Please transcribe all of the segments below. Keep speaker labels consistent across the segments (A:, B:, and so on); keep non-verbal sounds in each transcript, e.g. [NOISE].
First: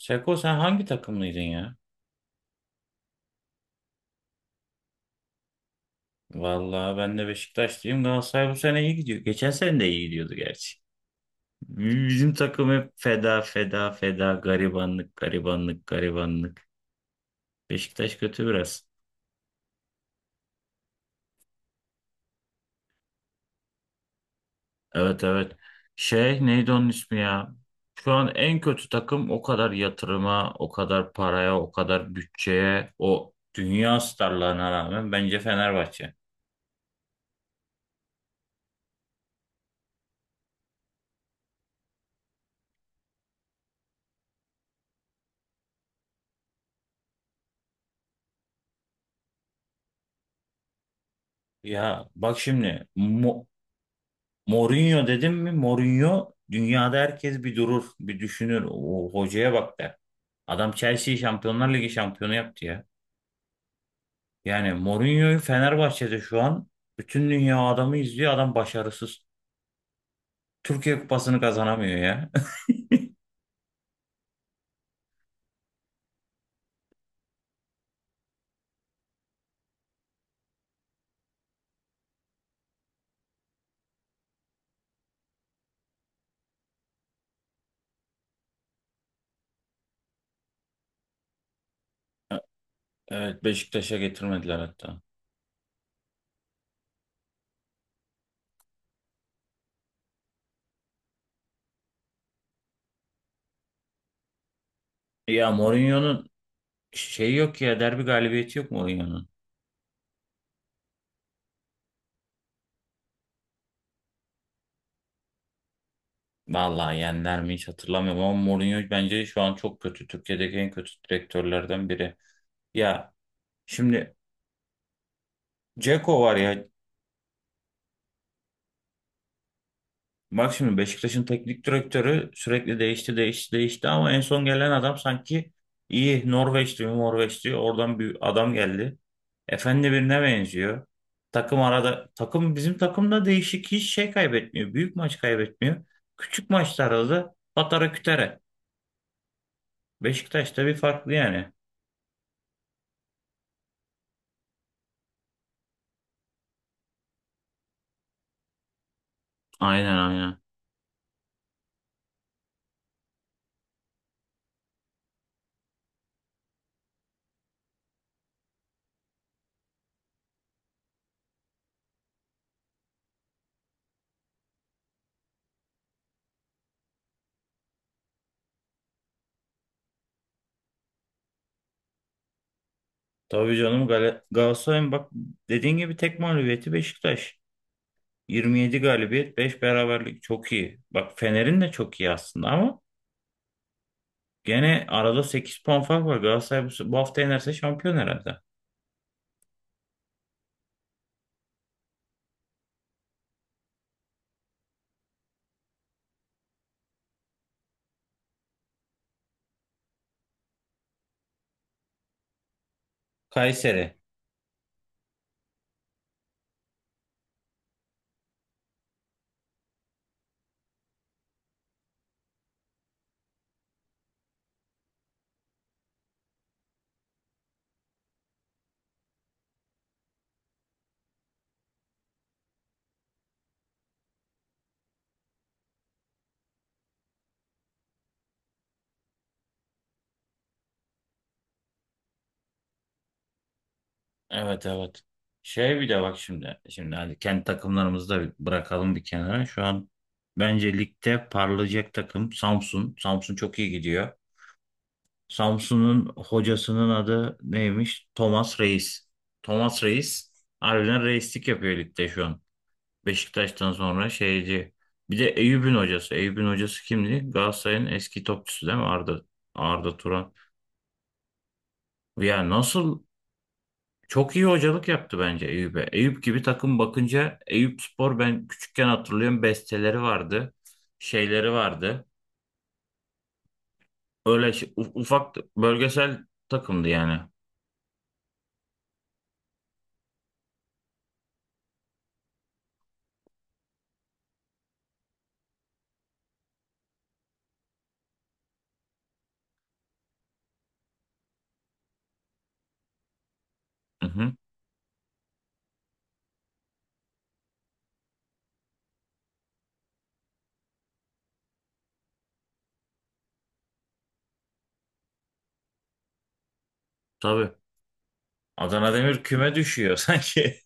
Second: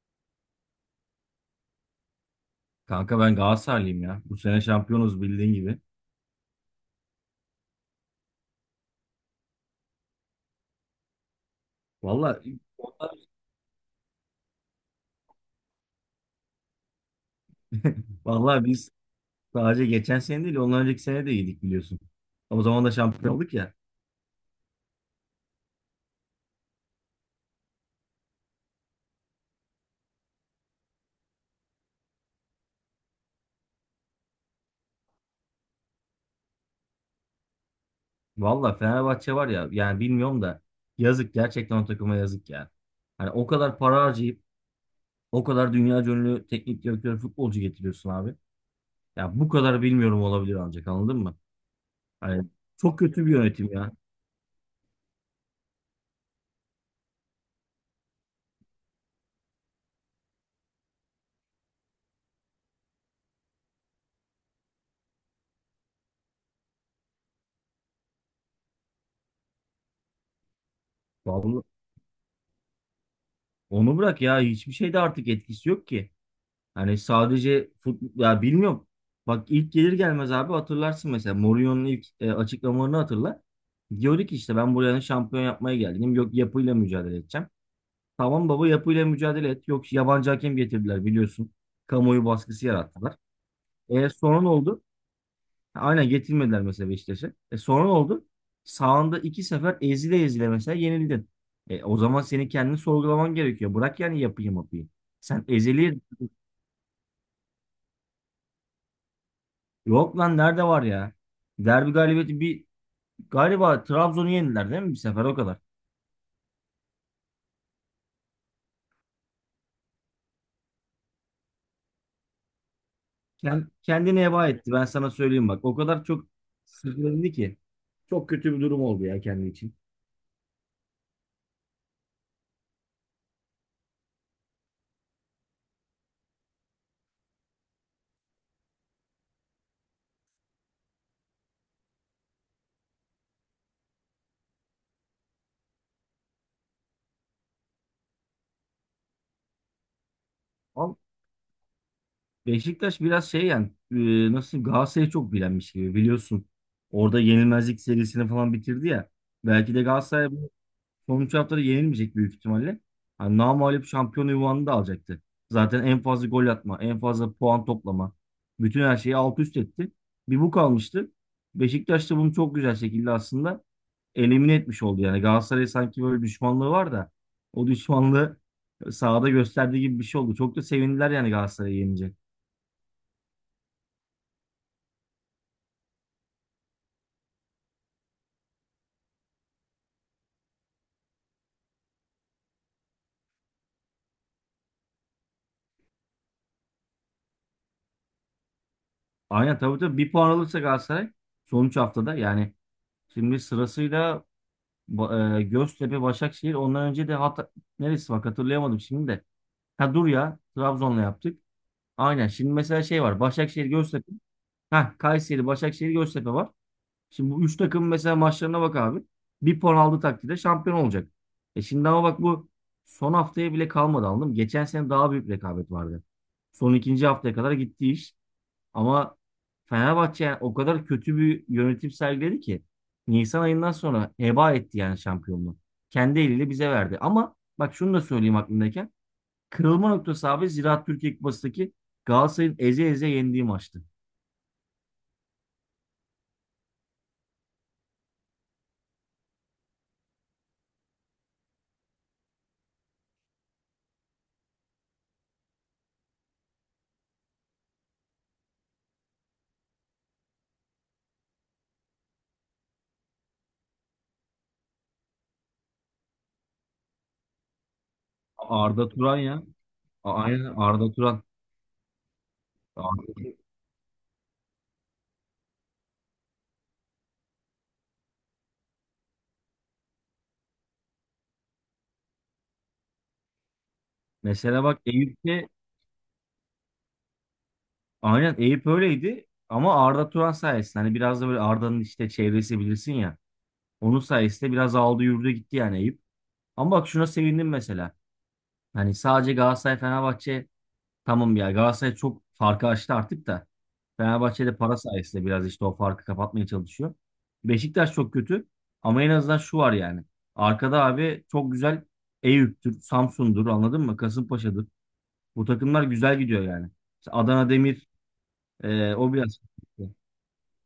A: Seko sen hangi takımlıydın ya?
B: Kanka ben Galatasaraylıyım ya. Bu sene şampiyonuz bildiğin gibi.
A: Vallahi ben de Beşiktaşlıyım. Galatasaray bu sene iyi gidiyor. Geçen sene de iyi gidiyordu gerçi. Bizim
B: Valla
A: takım hep feda feda feda garibanlık garibanlık garibanlık. Beşiktaş
B: [LAUGHS]
A: kötü
B: vallahi
A: biraz.
B: biz sadece geçen sene değil ondan önceki sene de iyiydik biliyorsun. O zaman da şampiyon olduk ya.
A: Evet, evet. Şey neydi onun ismi ya? Şu an en kötü takım, o kadar yatırıma, o kadar paraya, o kadar bütçeye, o dünya starlarına rağmen bence Fenerbahçe.
B: Valla Fenerbahçe var ya yani bilmiyorum da yazık gerçekten o takıma yazık ya. Hani o kadar para harcayıp o kadar dünya ünlü teknik direktör futbolcu getiriyorsun abi. Ya bu kadar bilmiyorum olabilir ancak anladın mı?
A: Ya bak
B: Hani
A: şimdi,
B: çok kötü bir yönetim ya.
A: Mourinho dedim mi? Mourinho, dünyada herkes bir durur, bir düşünür. O hocaya bak der. Adam Chelsea'yi Şampiyonlar Ligi şampiyonu yaptı ya. Yani Mourinho'yu Fenerbahçe'de şu an bütün dünya adamı izliyor. Adam başarısız. Türkiye Kupası'nı
B: Vallahi
A: kazanamıyor ya. [LAUGHS]
B: onu bırak ya hiçbir şeyde artık etkisi yok ki. Hani sadece fut ya bilmiyorum. Bak ilk gelir gelmez abi hatırlarsın mesela Mourinho'nun ilk açıklamalarını hatırla. Diyordu ki işte ben buranın şampiyon yapmaya geldim. Yok yapıyla mücadele edeceğim. Tamam baba yapıyla mücadele et. Yok yabancı hakem getirdiler biliyorsun. Kamuoyu baskısı yarattılar.
A: Evet, Beşiktaş'a
B: E sonra ne
A: getirmediler
B: oldu?
A: hatta.
B: Ha, aynen getirmediler mesela Beşiktaş'a. E sonra ne oldu? Sağında iki sefer ezile ezile mesela yenildin. E, o zaman senin kendini sorgulaman gerekiyor. Bırak yani yapayım yapayım. Sen
A: Ya
B: ezeli.
A: Mourinho'nun şeyi yok ya, derbi galibiyeti yok Mourinho'nun.
B: Yok lan nerede var ya? Derbi galibiyeti bir galiba Trabzon'u yendiler değil mi bir sefer o kadar.
A: Vallahi yendiler mi hiç hatırlamıyorum ama Mourinho bence şu an çok kötü. Türkiye'deki en kötü direktörlerden biri. Ya
B: Kend,
A: şimdi
B: kendini heba etti ben sana söyleyeyim bak. O kadar
A: Ceko
B: çok
A: var ya.
B: sızlandı ki. Çok kötü bir durum oldu ya kendi için.
A: Bak şimdi, Beşiktaş'ın teknik direktörü sürekli değişti değişti değişti ama en son gelen adam sanki iyi. Norveç diyor Norveç diyor, oradan bir adam geldi. Efendi birine benziyor. Takım arada takım bizim takımda değişik hiç şey kaybetmiyor. Büyük maç kaybetmiyor. Küçük maçlarda da patara kütere. Beşiktaş'ta bir
B: Ama
A: farklı yani.
B: Beşiktaş biraz şey yani nasıl Galatasaray'ı çok bilenmiş gibi biliyorsun. Orada yenilmezlik serisini falan bitirdi ya. Belki de
A: Aynen,
B: Galatasaray
A: aynen.
B: sonuç haftada yenilmeyecek büyük ihtimalle. Hani namağlup şampiyon ünvanını da alacaktı. Zaten en fazla gol atma, en fazla puan toplama. Bütün her şeyi alt üst etti. Bir bu kalmıştı. Beşiktaş da bunu çok güzel şekilde aslında elimine etmiş oldu. Yani Galatasaray'a sanki böyle düşmanlığı var da o düşmanlığı sahada gösterdiği gibi bir şey oldu. Çok da sevindiler yani Galatasaray'ı yenince.
A: Tabii canım, Galatasaray'ın bak, dediğin gibi tek mağlubiyeti Beşiktaş. 27 galibiyet, 5 beraberlik çok iyi. Bak Fener'in de çok iyi aslında ama gene arada 8 puan fark var. Galatasaray bu hafta yenerse şampiyon herhalde.
B: Aynen tabii tabii bir puan alırsa Galatasaray sonuç haftada yani şimdi sırasıyla Göztepe, Başakşehir. Ondan önce de hat neresi bak hatırlayamadım şimdi de. Ha dur ya. Trabzon'la yaptık. Aynen. Şimdi mesela şey var. Başakşehir,
A: Kayseri.
B: Göztepe. Ha Kayseri, Başakşehir, Göztepe var. Şimdi bu üç takım mesela maçlarına bak abi. Bir puan aldığı takdirde şampiyon olacak. E şimdi ama bak bu son haftaya bile kalmadı anladın mı? Geçen sene daha büyük rekabet vardı. Son ikinci haftaya kadar gitti iş. Ama Fenerbahçe yani o kadar kötü bir yönetim sergiledi ki Nisan ayından sonra heba etti yani şampiyonluğu. Kendi eliyle bize verdi. Ama bak şunu da söyleyeyim aklımdayken. Kırılma noktası abi Ziraat Türkiye Kupası'ndaki Galatasaray'ın eze eze yendiği maçtı.
A: Evet, evet. Şey bir de bak şimdi. Şimdi hadi kendi takımlarımızı da bir bırakalım bir kenara. Şu an bence ligde parlayacak takım Samsun. Samsun çok iyi gidiyor. Samsun'un hocasının adı neymiş? Thomas Reis. Thomas Reis harbiden reislik yapıyor ligde şu an. Beşiktaş'tan sonra şeyci. Bir de Eyüp'ün hocası. Eyüp'ün hocası kimdi? Galatasaray'ın eski topçusu değil mi?
B: Arda Turan
A: Arda,
B: ya.
A: Arda
B: A-
A: Turan.
B: Aynen Arda Turan.
A: Ya nasıl
B: Arda,
A: çok iyi hocalık yaptı bence Eyüp'e. Eyüp gibi takım bakınca Eyüp Spor, ben küçükken hatırlıyorum besteleri vardı. Şeyleri vardı.
B: mesela bak
A: Ufak
B: Eyüp'te
A: bölgesel takımdı yani.
B: aynen Eyüp öyleydi ama Arda Turan sayesinde hani biraz da böyle Arda'nın işte çevresi bilirsin ya. Onun sayesinde biraz aldı yürüdü gitti yani Eyüp. Ama bak şuna sevindim mesela. Hani sadece Galatasaray Fenerbahçe tamam ya Galatasaray çok farkı açtı artık da
A: Hı hı,
B: Fenerbahçe de para sayesinde biraz işte o farkı kapatmaya çalışıyor. Beşiktaş çok kötü ama en azından şu var yani. Arkada abi çok güzel Eyüp'tür, Samsun'dur anladın mı? Kasımpaşa'dır. Bu takımlar güzel gidiyor yani. İşte Adana
A: tabii.
B: Demir
A: Adana
B: o
A: Demir
B: biraz
A: küme düşüyor [LAUGHS] sanki.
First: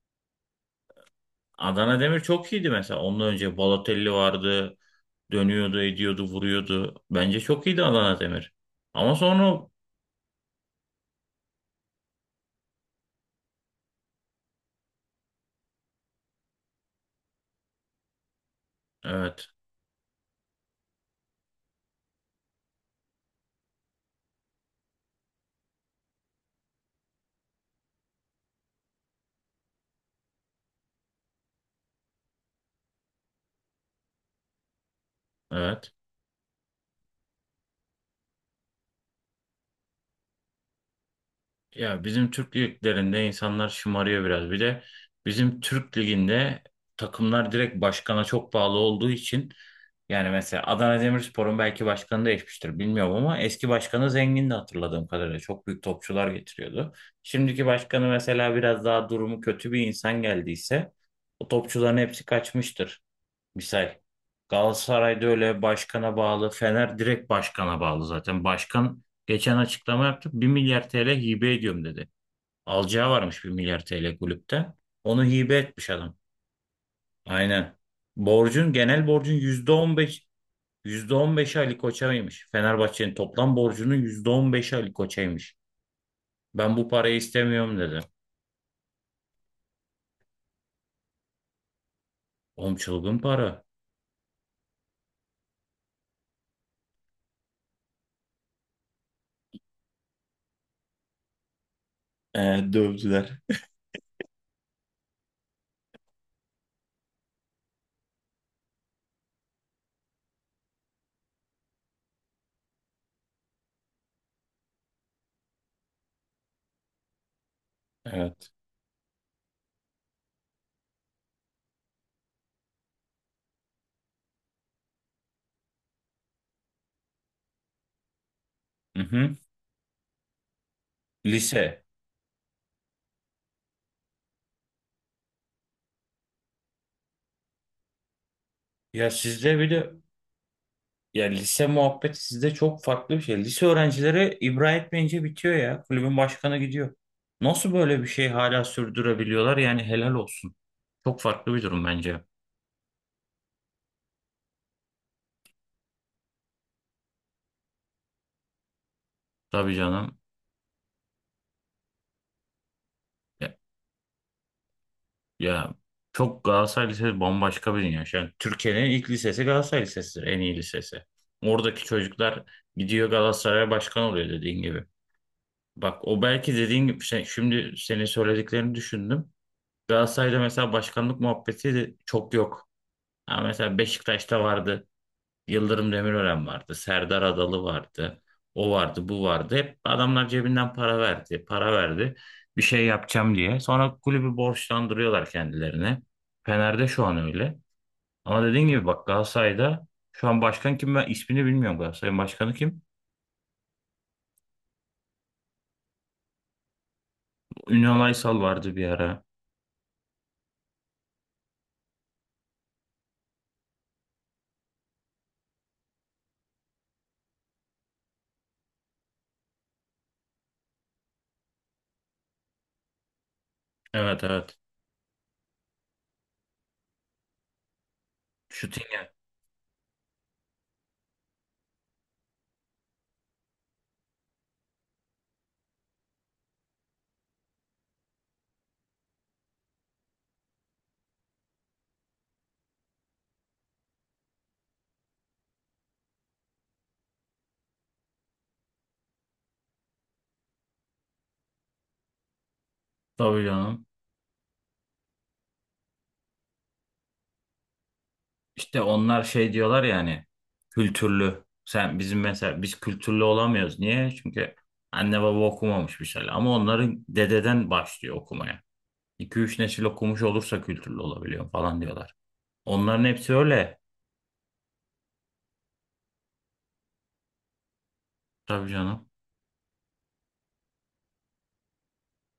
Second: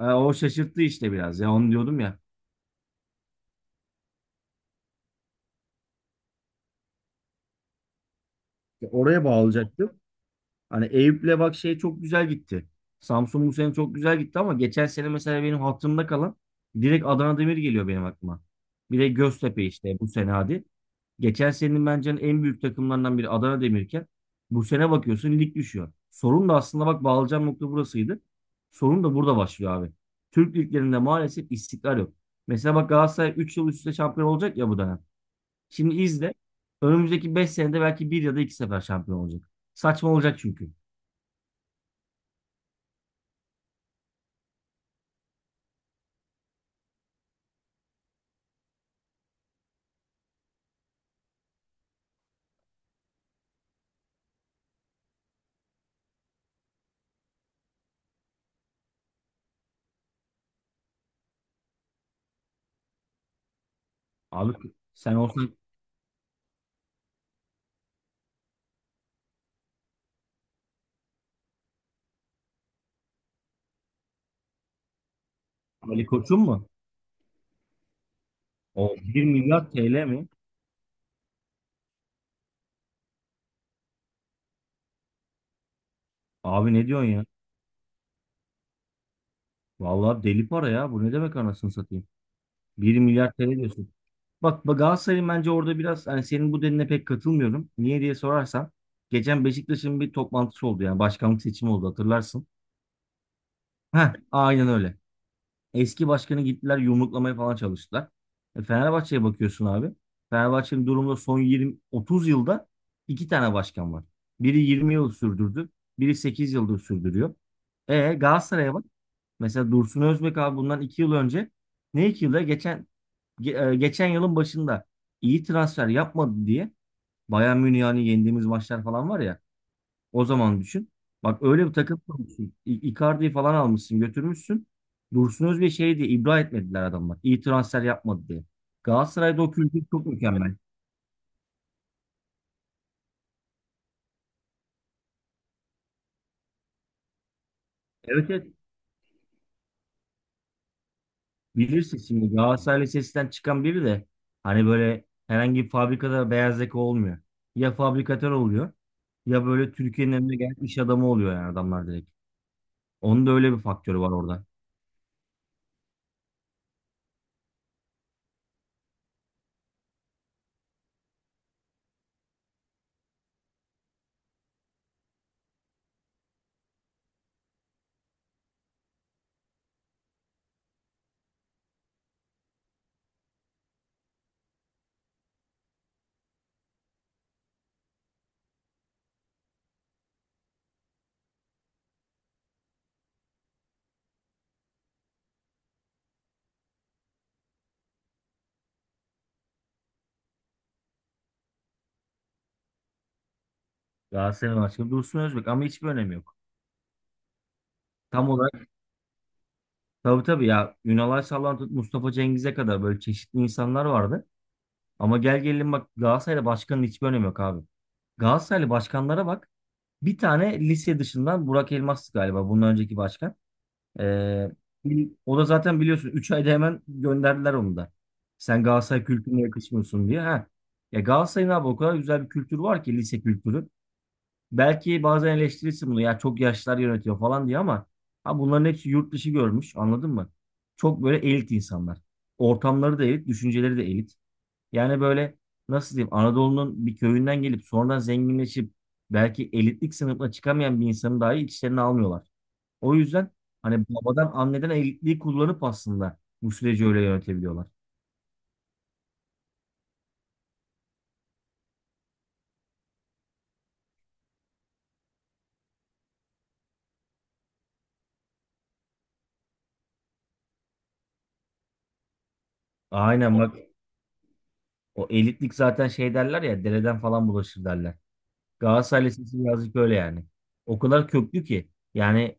B: o şaşırttı işte biraz ya onu
A: Adana
B: diyordum ya.
A: Demir çok iyiydi mesela. Ondan önce Balotelli vardı. Dönüyordu, ediyordu, vuruyordu. Bence çok iyiydi Adana Demir.
B: Ya
A: Ama
B: oraya
A: sonra,
B: bağlayacaktım. Hani Eyüp'le bak şey çok güzel gitti. Samsun bu sene çok güzel gitti ama geçen sene mesela benim hatırımda kalan direkt Adana Demir geliyor benim aklıma. Bir de
A: evet,
B: Göztepe işte bu sene hadi. Geçen senenin bence en büyük takımlarından biri Adana Demirken bu sene bakıyorsun lig düşüyor. Sorun da aslında bak bağlayacağım nokta burasıydı. Sorun da burada başlıyor abi. Türk liglerinde maalesef istikrar yok. Mesela bak Galatasaray 3 yıl üst üste şampiyon olacak ya bu dönem.
A: evet.
B: Şimdi izle. Önümüzdeki 5 senede belki bir ya da 2 sefer şampiyon olacak. Saçma olacak çünkü.
A: Ya bizim Türk liglerinde insanlar şımarıyor biraz. Bir de bizim Türk liginde takımlar direkt başkana çok bağlı olduğu için, yani mesela Adana Demirspor'un belki başkanı değişmiştir bilmiyorum ama eski başkanı zengindi hatırladığım kadarıyla. Çok büyük topçular getiriyordu. Şimdiki başkanı mesela biraz daha durumu kötü bir insan geldiyse, o topçuların hepsi kaçmıştır. Misal
B: Abi sen
A: Galatasaray'da
B: olsan
A: öyle başkana bağlı, Fener direkt başkana bağlı zaten. Başkan geçen açıklama yaptı. Bir milyar TL hibe ediyorum dedi. Alacağı varmış bir milyar TL kulüpten. Onu hibe etmiş
B: Ali
A: adam.
B: Koç'un mu?
A: Aynen. Borcun,
B: O
A: genel
B: bir
A: borcun, yüzde
B: milyar
A: yüzde on
B: TL
A: beş,
B: mi?
A: yüzde on, %15'i Ali Koç'aymış. Fenerbahçe'nin toplam borcunun %15'i Ali Koç'aymış.
B: Abi
A: Ben
B: ne
A: bu
B: diyorsun
A: parayı
B: ya?
A: istemiyorum dedi.
B: Vallahi deli para ya. Bu ne demek anasını satayım?
A: Oğlum
B: Bir
A: çılgın
B: milyar TL
A: para.
B: diyorsun. Bak Galatasaray'ın bence orada biraz hani senin bu dediğine pek katılmıyorum. Niye diye sorarsan geçen Beşiktaş'ın bir toplantısı oldu yani başkanlık seçimi oldu hatırlarsın.
A: Ee, dövdüler.
B: Heh, aynen öyle. Eski başkanı gittiler yumruklamaya falan çalıştılar. E, Fenerbahçe'ye bakıyorsun abi. Fenerbahçe'nin durumda son 20-30 yılda iki tane başkan var. Biri 20 yıl sürdürdü. Biri 8 yıldır sürdürüyor. E
A: Evet.
B: Galatasaray'a bak. Mesela Dursun Özbek abi bundan 2 yıl önce ne 2 yılda geçen geçen yılın başında iyi transfer yapmadı diye Bayern Münih'i hani yendiğimiz maçlar
A: Hı
B: falan var
A: hı.
B: ya o zaman düşün. Bak öyle bir
A: Lise.
B: takım kurmuşsun. Icardi'yi falan almışsın, götürmüşsün. Dursun Özbek'i şey diye ibra etmediler adamlar. İyi transfer yapmadı diye.
A: Ya
B: Galatasaray'da o
A: sizde bir
B: kültür
A: de
B: çok mükemmel.
A: Ya lise muhabbeti sizde çok farklı bir şey. Lise öğrencileri ibra etmeyince bitiyor ya. Kulübün başkanı gidiyor. Nasıl böyle bir şey
B: Evet evet.
A: hala sürdürebiliyorlar? Yani helal olsun. Çok farklı bir durum
B: Bilirsin
A: bence.
B: şimdi Galatasaray Lisesi'nden çıkan biri de hani böyle herhangi bir fabrikada beyaz yaka olmuyor. Ya fabrikatör oluyor ya böyle
A: Tabii
B: Türkiye'nin
A: canım.
B: önüne gelen iş adamı oluyor yani adamlar direkt. Onun da öyle
A: Ya,
B: bir faktörü var orada.
A: ya, çok Galatasaray Lisesi bambaşka bir dünya. Şu an Türkiye'nin ilk lisesi Galatasaray Lisesi'dir. En iyi lisesi. Oradaki çocuklar gidiyor Galatasaray'a başkan oluyor dediğin gibi. Bak o belki dediğin gibi şimdi senin söylediklerini düşündüm. Galatasaray'da mesela başkanlık muhabbeti de çok yok. Ha mesela Beşiktaş'ta vardı. Yıldırım Demirören vardı. Serdar Adalı vardı. O vardı, bu vardı. Hep adamlar cebinden para verdi, para verdi. Bir şey yapacağım diye. Sonra kulübü borçlandırıyorlar kendilerine. Fener'de şu an öyle. Ama dediğin gibi bak Galatasaray'da şu an başkan kim ben ismini bilmiyorum, Galatasaray'ın başkanı kim?
B: Galatasaray'ın başka Dursun Özbek ama hiçbir önemi yok.
A: Ünal
B: Tam
A: Aysal
B: olarak
A: vardı bir ara.
B: tabii tabii ya Ünal Aysal'dan tut Mustafa Cengiz'e kadar böyle çeşitli insanlar vardı. Ama gel gelelim bak Galatasaray'da başkanın hiçbir önemi yok abi. Galatasaraylı başkanlara bak. Bir tane lise dışından Burak Elmas'tı galiba bundan önceki başkan.
A: Evet,
B: Ee,
A: evet.
B: o da zaten biliyorsun 3 ayda hemen gönderdiler onu da. Sen Galatasaray
A: Şutingen.
B: kültürüne yakışmıyorsun diye. Ha. Ya Galatasaray'ın abi o kadar güzel bir kültür var ki lise kültürü. Belki bazen eleştirirsin bunu ya çok yaşlılar yönetiyor falan diye ama ha bunların hepsi yurt dışı görmüş anladın mı? Çok böyle elit insanlar. Ortamları da elit, düşünceleri de elit. Yani böyle nasıl diyeyim Anadolu'nun bir köyünden gelip sonradan zenginleşip belki elitlik sınıfına çıkamayan bir insanı dahi içlerine almıyorlar. O yüzden
A: Tabii
B: hani
A: canım.
B: babadan anneden elitliği kullanıp aslında bu süreci öyle yönetebiliyorlar.
A: İşte onlar şey diyorlar yani kültürlü. Sen bizim mesela biz kültürlü olamıyoruz. Niye? Çünkü anne baba okumamış bir şeyler. Ama onların dededen başlıyor okumaya. 2 üç nesil okumuş olursa kültürlü olabiliyor falan diyorlar. Onların hepsi
B: Aynen bak
A: öyle.
B: o elitlik zaten şey derler ya dereden falan bulaşır derler.
A: Tabii
B: Galatasaray
A: canım.
B: Lisesi birazcık öyle yani. O kadar köklü ki. Yani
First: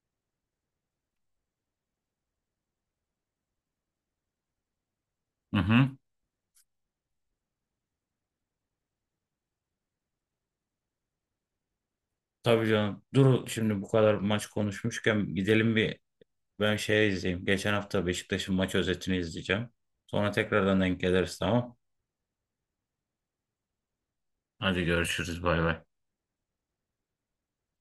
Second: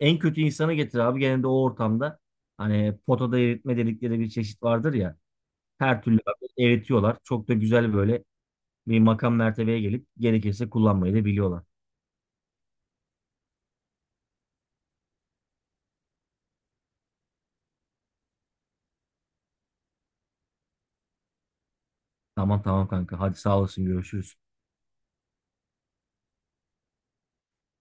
B: en kötü insanı getir abi. Genelde o ortamda hani potada eritme dedikleri bir çeşit vardır ya.
A: Hı hı.
B: Her türlü abi eritiyorlar. Çok da güzel böyle bir makam mertebeye gelip gerekirse kullanmayı da biliyorlar.
A: Tabii canım. Dur şimdi bu kadar maç konuşmuşken gidelim bir, ben şey izleyeyim. Geçen hafta Beşiktaş'ın maç özetini izleyeceğim. Sonra tekrardan denk geliriz, tamam.
B: Tamam tamam kanka. Hadi sağ olasın görüşürüz.
A: Hadi görüşürüz, bay bay.